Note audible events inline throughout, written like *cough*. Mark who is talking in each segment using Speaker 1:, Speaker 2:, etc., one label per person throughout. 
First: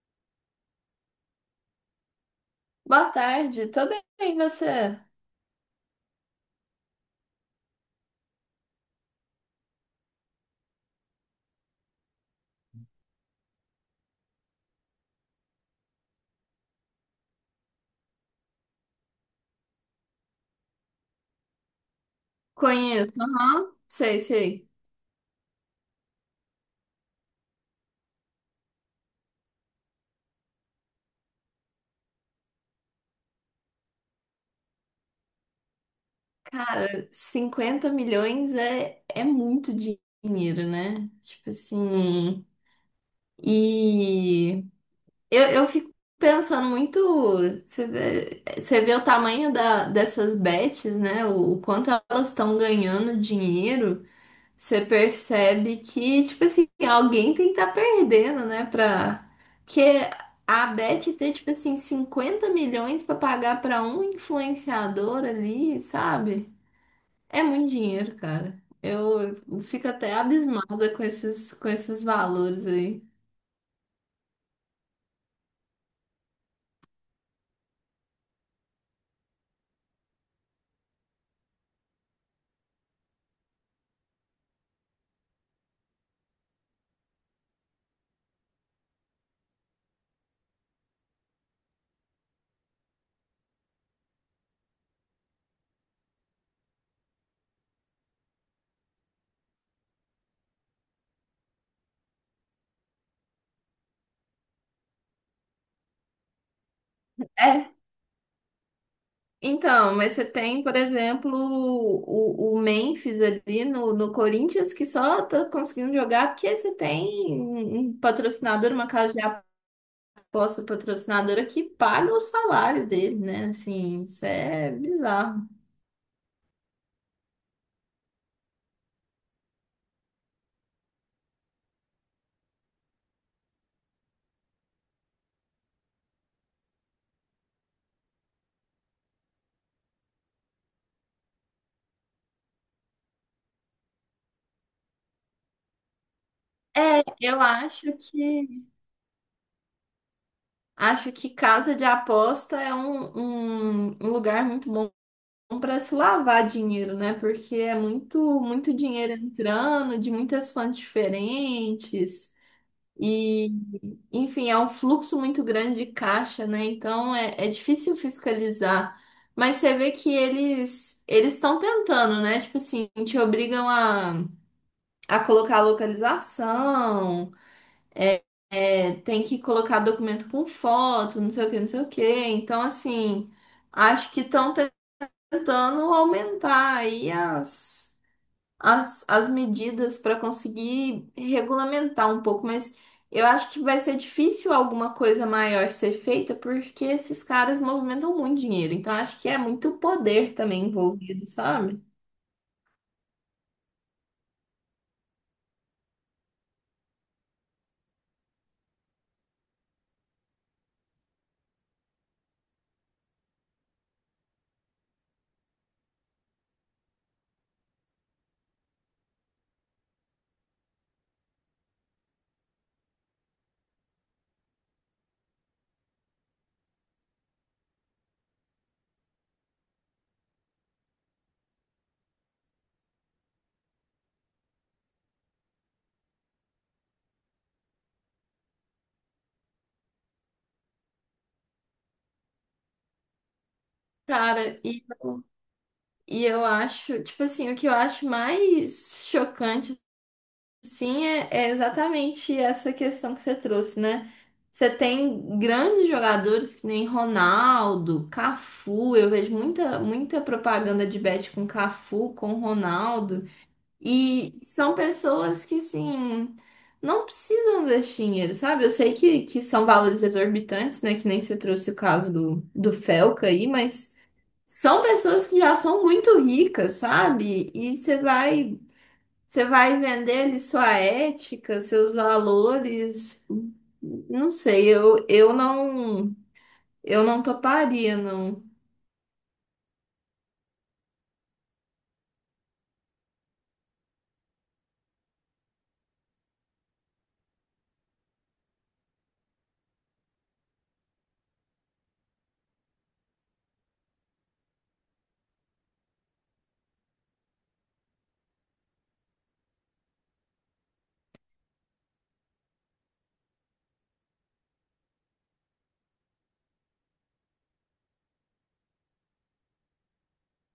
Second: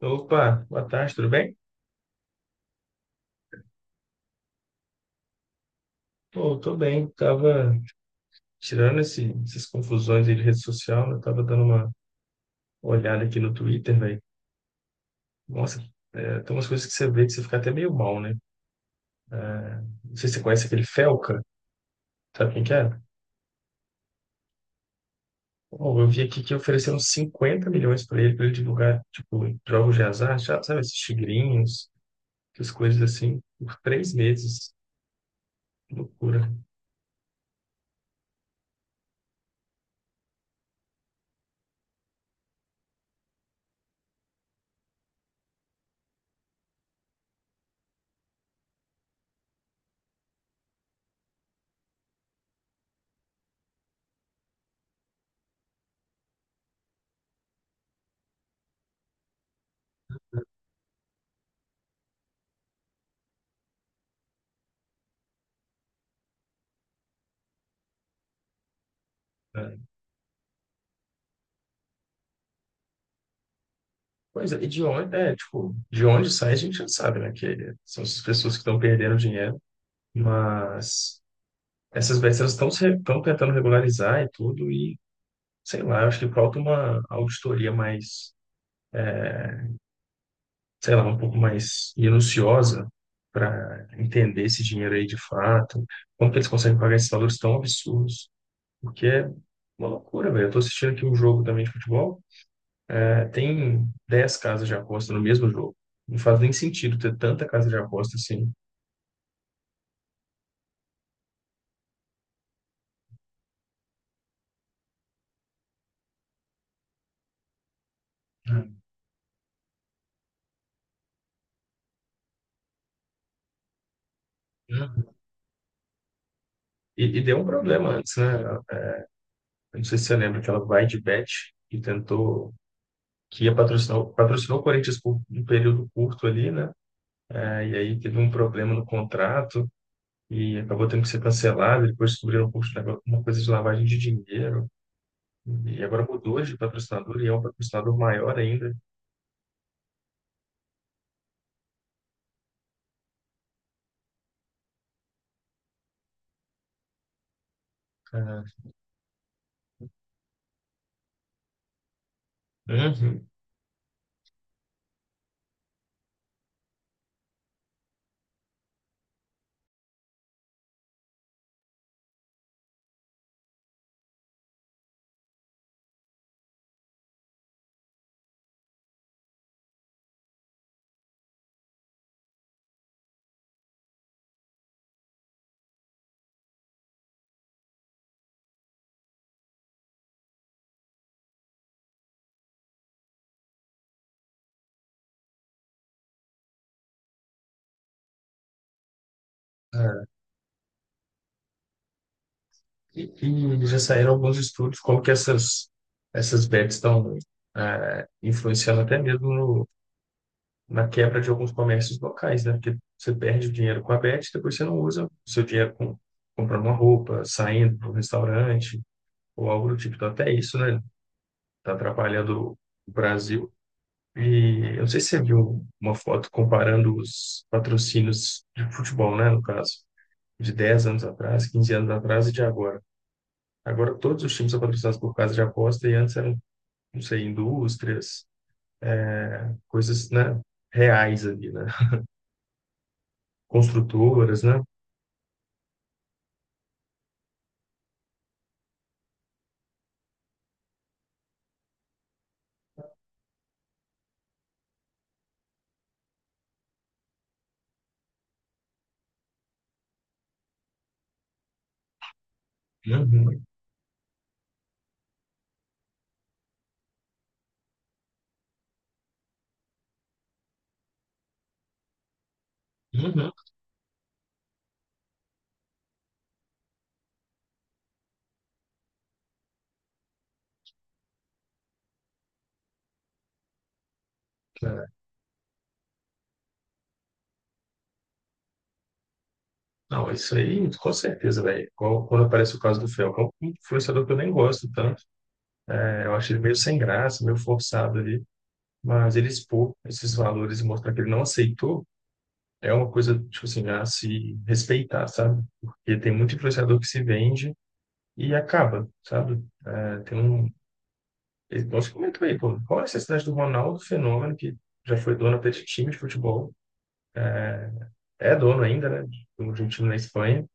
Speaker 1: Opa, boa tarde, tudo bem?
Speaker 2: Boa tarde, tô bem, e você?
Speaker 1: Pô, tô bem, tava tirando essas confusões aí de rede social, né? Tava dando uma olhada aqui no Twitter, velho. Nossa, é, tem umas coisas que você vê que você fica até meio mal, né? Não sei se você conhece aquele Felca, sabe quem que é?
Speaker 2: Conheço, aham, sei, sei.
Speaker 1: Pô, eu vi aqui que ofereceram 50 milhões pra ele divulgar, tipo, jogos de azar, sabe, esses tigrinhos, essas coisas assim, por 3 meses. Loucura.
Speaker 2: 50 milhões é muito dinheiro, né? Tipo assim. E eu fico pensando muito. Você vê o tamanho dessas bets, né? O quanto elas estão ganhando dinheiro. Você percebe que, tipo assim, alguém tem que estar perdendo, né? Pra... Porque a Beth ter, tipo assim, 50 milhões pra pagar pra um influenciador ali, sabe? É muito dinheiro, cara. Eu
Speaker 1: Né?
Speaker 2: fico até abismada com esses valores aí.
Speaker 1: Pois é, e de onde sai a gente já sabe, né? Que são essas pessoas que estão perdendo dinheiro. Mas essas BRs elas estão tentando regularizar e tudo, e sei lá, eu acho que falta uma auditoria mais, sei lá, um pouco mais minuciosa para entender esse dinheiro aí de fato, como que eles conseguem pagar esses valores tão absurdos, porque é uma loucura, velho. Eu tô assistindo aqui um jogo também de futebol, é, tem 10 casas de aposta no mesmo jogo. Não faz nem sentido ter tanta casa
Speaker 2: É,
Speaker 1: de aposta assim.
Speaker 2: então, mas você tem, por exemplo, o Memphis ali no, no Corinthians, que só tá conseguindo jogar porque você tem um patrocinador, uma casa de... Posso, patrocinadora que paga o salário dele, né? Assim, isso é
Speaker 1: Uhum.
Speaker 2: bizarro.
Speaker 1: E deu um problema antes, né? Eu não sei se você lembra, aquela Bydbet, que tentou que ia patrocinar, patrocinou o Corinthians por um período curto ali, né? É, e aí teve um problema no contrato e acabou tendo que ser cancelado. Depois descobriram uma coisa de lavagem de dinheiro. E agora mudou de
Speaker 2: É,
Speaker 1: patrocinador e é
Speaker 2: eu
Speaker 1: um patrocinador maior ainda.
Speaker 2: acho que casa de aposta é um lugar muito bom para se lavar dinheiro, né? Porque é muito
Speaker 1: É,
Speaker 2: muito dinheiro entrando de muitas fontes diferentes.
Speaker 1: uhum.
Speaker 2: E, enfim, é um fluxo muito grande de caixa, né? Então é difícil fiscalizar. Mas você vê que eles estão tentando, né? Tipo assim, te obrigam a colocar a localização, é, tem que colocar documento com foto, não sei o que, não sei o que. Então, assim, acho que estão tentando aumentar aí as, as medidas para conseguir regulamentar um pouco, mas eu acho que vai ser difícil alguma coisa maior ser feita, porque esses caras movimentam muito dinheiro, então acho que é muito
Speaker 1: É,
Speaker 2: poder também envolvido, sabe?
Speaker 1: e, e já saíram alguns estudos como que essas bets estão é, influenciando até mesmo na quebra de alguns comércios locais, né? Porque você perde o dinheiro com a Bet, depois você não usa o seu dinheiro comprando uma roupa, saindo para um restaurante ou algo do tipo. Então, até isso, né? Está atrapalhando o Brasil. E eu não sei se você viu uma foto comparando os patrocínios de futebol, né? No caso, de 10 anos atrás, 15 anos atrás e de agora. Agora, todos os times são patrocinados por casa de aposta e antes eram, não sei, indústrias, coisas, né? Reais ali, né? Construtoras,
Speaker 2: Cara,
Speaker 1: né?
Speaker 2: e eu acho, tipo assim, o que eu acho mais chocante... Sim, é exatamente essa questão que você trouxe, né? Você tem grandes jogadores que nem Ronaldo, Cafu. Eu vejo muita, muita propaganda de bet com Cafu, com Ronaldo.
Speaker 1: Uhum.
Speaker 2: E são pessoas que, assim, não precisam desse dinheiro, sabe? Eu sei que são valores exorbitantes, né? Que nem você trouxe o caso do Felca
Speaker 1: Uhum,
Speaker 2: aí, mas são pessoas que já são muito ricas, sabe? E você vai. Você vai vender ali sua ética, seus valores. Não sei,
Speaker 1: é.
Speaker 2: eu, eu não toparia, não.
Speaker 1: Não, isso aí, com certeza, velho. Igual quando aparece o caso do Felcão, um influenciador que eu nem gosto tanto, é, eu acho ele meio sem graça, meio forçado ali, mas ele expor esses valores e mostrar que ele não aceitou é uma coisa, tipo assim, a se respeitar, sabe? Porque tem muito influenciador que se vende e acaba, sabe? É, tem um. Nós comentou aí, pô, qual é a necessidade do Ronaldo Fenômeno, que já foi dono até de time de futebol, é dono ainda, né? De um time na Espanha,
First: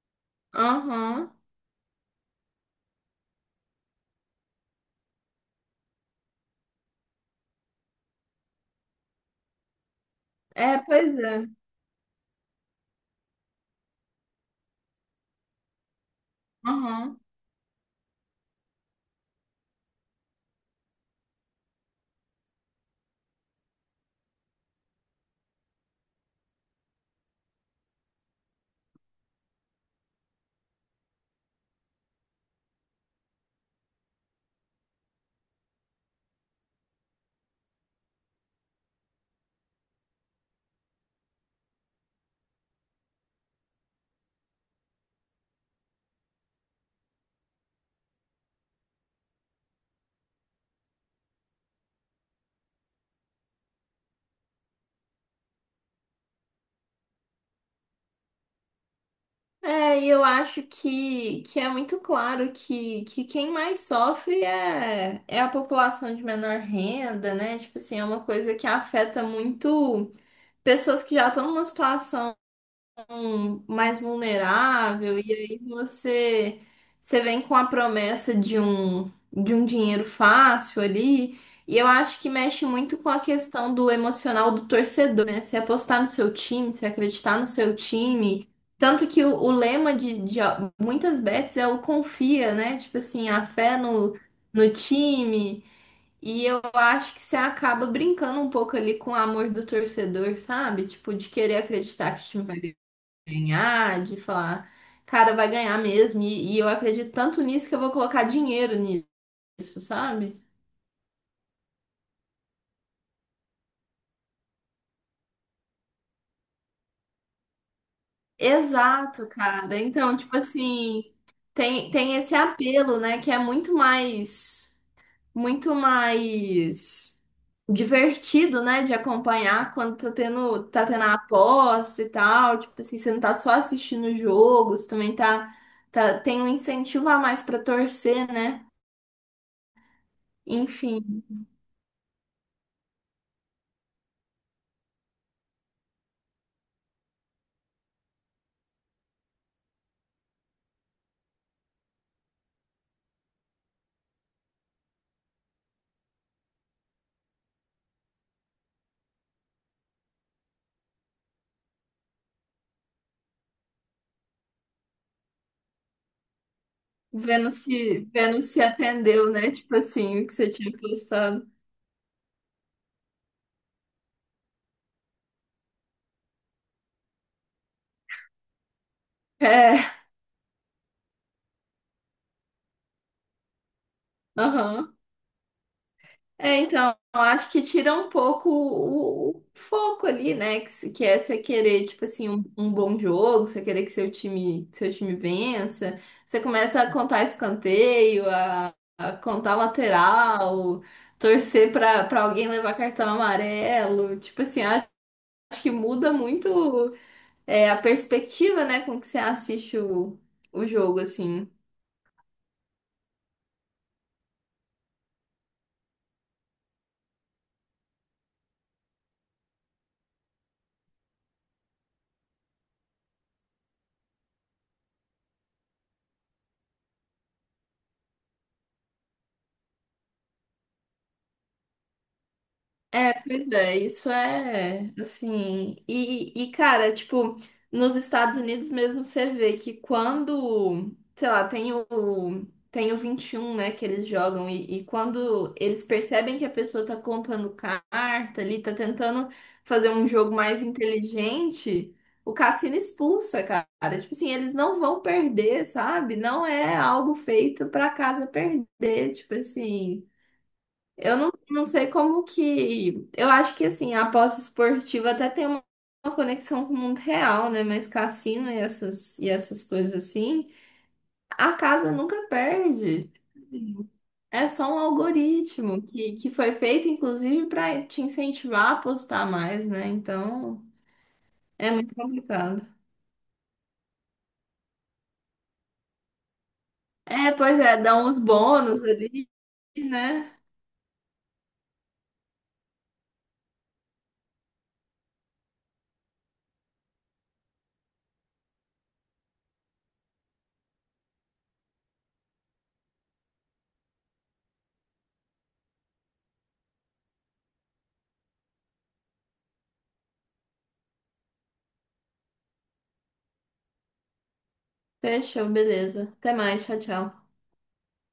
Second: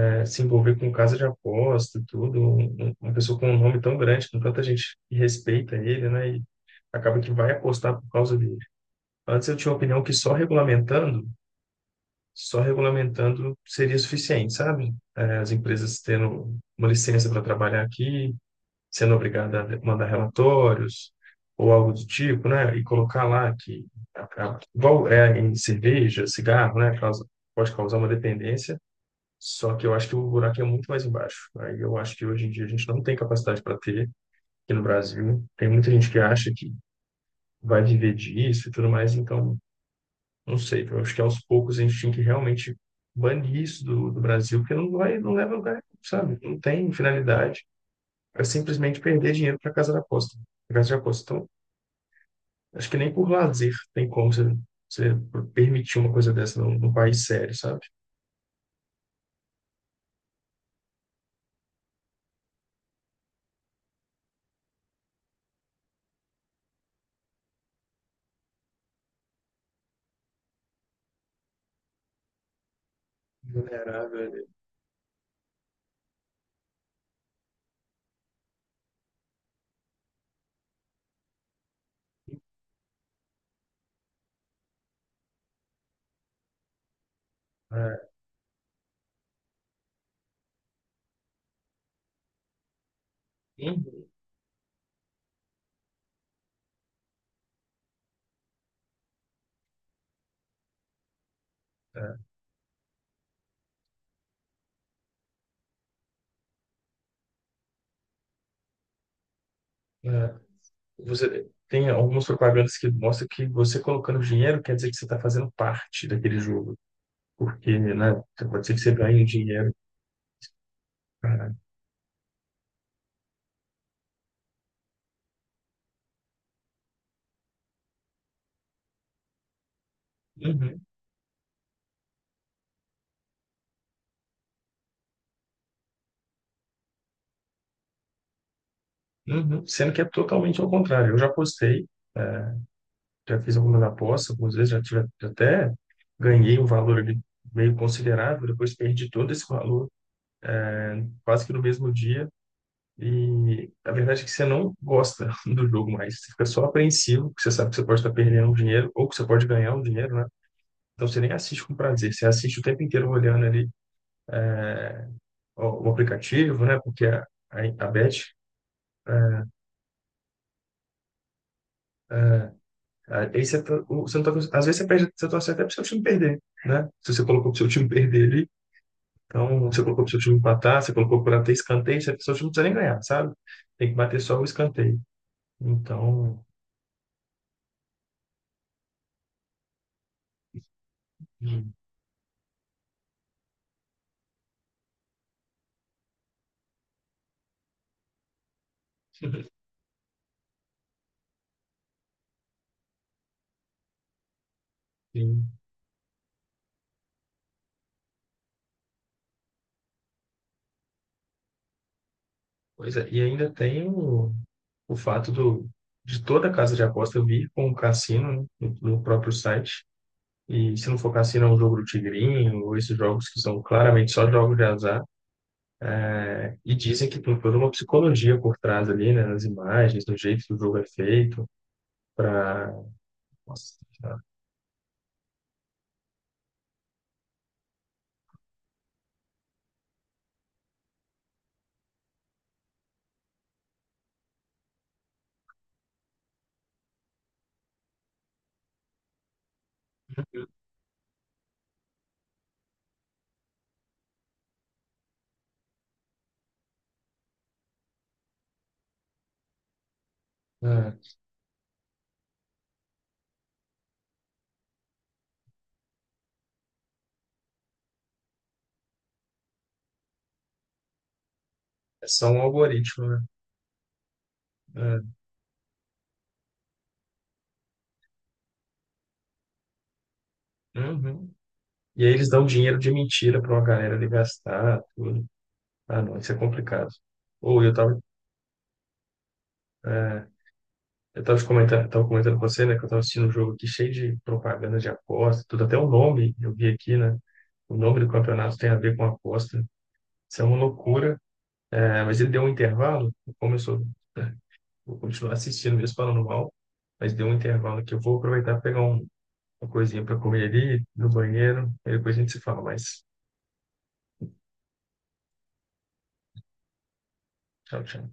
Speaker 1: né, se envolver com casa de
Speaker 2: Aham.
Speaker 1: aposta, tudo, uma pessoa com um nome tão grande, com tanta gente que respeita ele, né? E acaba que vai apostar por causa dele. Antes eu tinha a opinião que só
Speaker 2: É, pois
Speaker 1: regulamentando,
Speaker 2: é.
Speaker 1: só regulamentando seria suficiente, sabe? As empresas tendo uma
Speaker 2: Aham.
Speaker 1: licença para trabalhar aqui, sendo obrigada a mandar relatórios ou algo do tipo, né? E colocar lá que igual é em cerveja, cigarro, né? Pode causar uma dependência, só que eu acho que o buraco é muito mais embaixo. Aí eu acho que hoje em dia a gente não tem capacidade para ter aqui no Brasil. Tem muita gente que acha que vai viver disso e tudo mais, então não sei. Eu acho que aos poucos a gente tinha que realmente banir isso do Brasil, porque não vai, não leva a lugar, sabe? Não tem finalidade. É simplesmente perder dinheiro para casa da aposta. Pra casa de aposta. Então, acho que nem por lazer tem como você permitir uma coisa dessa num país sério, sabe?
Speaker 2: É, e eu acho que é muito claro que quem mais sofre é a população de menor renda, né? Tipo assim, é uma coisa que afeta muito pessoas que já estão numa situação mais
Speaker 1: Vulnerável.
Speaker 2: vulnerável, e aí você vem com a promessa de de um dinheiro fácil ali, e eu acho que mexe muito com a questão do emocional do torcedor, né? Se apostar no seu time, se acreditar no seu
Speaker 1: É,
Speaker 2: time. Tanto que o lema de muitas bets é o confia, né? Tipo assim, a fé no time. E eu acho que você acaba brincando um pouco ali com o amor do torcedor, sabe? Tipo, de querer acreditar que o time vai ganhar, de falar, cara, vai ganhar mesmo. E eu acredito tanto nisso que eu vou colocar dinheiro nisso,
Speaker 1: é,
Speaker 2: sabe?
Speaker 1: você tem algumas propagandas que mostram que você colocando dinheiro quer dizer que você está fazendo parte daquele jogo. Porque, né, pode ser que você ganhe
Speaker 2: Exato,
Speaker 1: dinheiro.
Speaker 2: cara. Então, tipo assim,
Speaker 1: pra-
Speaker 2: tem esse apelo, né? Que é muito mais divertido, né? De acompanhar quando
Speaker 1: Uhum,
Speaker 2: tá tendo a aposta e tal. Tipo assim, você não tá só assistindo o jogo, você também tá, tem um incentivo a mais pra torcer, né?
Speaker 1: uhum. Sendo que é totalmente ao contrário. Eu
Speaker 2: Enfim.
Speaker 1: já apostei, já fiz algumas apostas, algumas vezes já até ganhei um valor ali meio considerável, depois perdi todo esse valor quase que no mesmo dia. E a verdade é que você não gosta *laughs* do jogo mais, você fica só apreensivo, porque você sabe que você pode estar perdendo um dinheiro ou que você pode ganhar um dinheiro, né? Então você nem assiste com prazer, você assiste o tempo inteiro olhando ali ó, o aplicativo, né? Porque a, a bet,
Speaker 2: Vênus se
Speaker 1: é,
Speaker 2: atendeu, né? Tipo assim, o que você tinha postado.
Speaker 1: é, aí você não tá, às vezes você perde, você torce até pro seu time perder, né? Se você colocou para o seu time perder ali, então você
Speaker 2: É,
Speaker 1: colocou para o seu time empatar, você colocou para ter escanteio, seu time não precisa nem ganhar, sabe? Tem que bater só o
Speaker 2: aham.
Speaker 1: escanteio. Então,
Speaker 2: É, então, eu acho que tira um pouco o foco ali, né? Que, que é você
Speaker 1: *laughs* hum,
Speaker 2: querer, tipo assim, um bom jogo, você querer que seu time vença. Você começa a contar escanteio, a contar lateral, torcer pra alguém levar cartão amarelo. Tipo assim, acho
Speaker 1: sim,
Speaker 2: que muda muito. É, a perspectiva, né, com que você assiste o jogo, assim.
Speaker 1: pois é. E ainda tem o fato de toda a casa de aposta vir com o cassino, né, no próprio site. E se não for cassino, é um jogo do tigrinho, ou esses jogos que são claramente só jogos de azar. Né? E dizem que tem toda uma psicologia por trás ali, né? Nas imagens, no jeito que o jogo é feito, para.
Speaker 2: É, pois é, isso é assim. E, cara, tipo, nos Estados Unidos mesmo você vê que quando, sei lá, tem o 21, né, que eles jogam, e quando eles percebem que a pessoa tá contando carta ali, tá tentando fazer um jogo mais inteligente, o cassino expulsa, cara. Tipo assim, eles não vão perder, sabe? Não é algo feito pra casa perder, tipo assim.
Speaker 1: É,
Speaker 2: Eu não, Não sei como que... Eu acho que, assim, a aposta esportiva até tem uma conexão com o mundo real, né? Mas cassino e essas coisas assim, a casa
Speaker 1: é
Speaker 2: nunca
Speaker 1: só um algoritmo,
Speaker 2: perde.
Speaker 1: né?
Speaker 2: É só um
Speaker 1: É,
Speaker 2: algoritmo que foi feito, inclusive, para te incentivar a apostar mais, né? Então,
Speaker 1: uhum.
Speaker 2: é muito
Speaker 1: E aí eles dão
Speaker 2: complicado.
Speaker 1: dinheiro de mentira para uma galera ali gastar, tudo. Ah, não, isso é complicado.
Speaker 2: É, pois
Speaker 1: Ou eu
Speaker 2: é, dá
Speaker 1: tava,
Speaker 2: uns bônus ali,
Speaker 1: é,
Speaker 2: né?
Speaker 1: eu tava te comentando, tava comentando com você, né, que eu tava assistindo um jogo aqui cheio de propaganda de aposta, tudo, até o nome eu vi aqui, né? O nome do campeonato tem a ver com aposta. Isso é uma loucura. É, mas ele deu um intervalo, começou, né? Vou continuar assistindo mesmo falando mal, mas deu um intervalo que eu vou aproveitar e pegar uma coisinha para comer ali no banheiro, e depois a gente se fala mais.
Speaker 2: Fechou, beleza. Até mais, tchau, tchau.
Speaker 1: Tchau, tchau.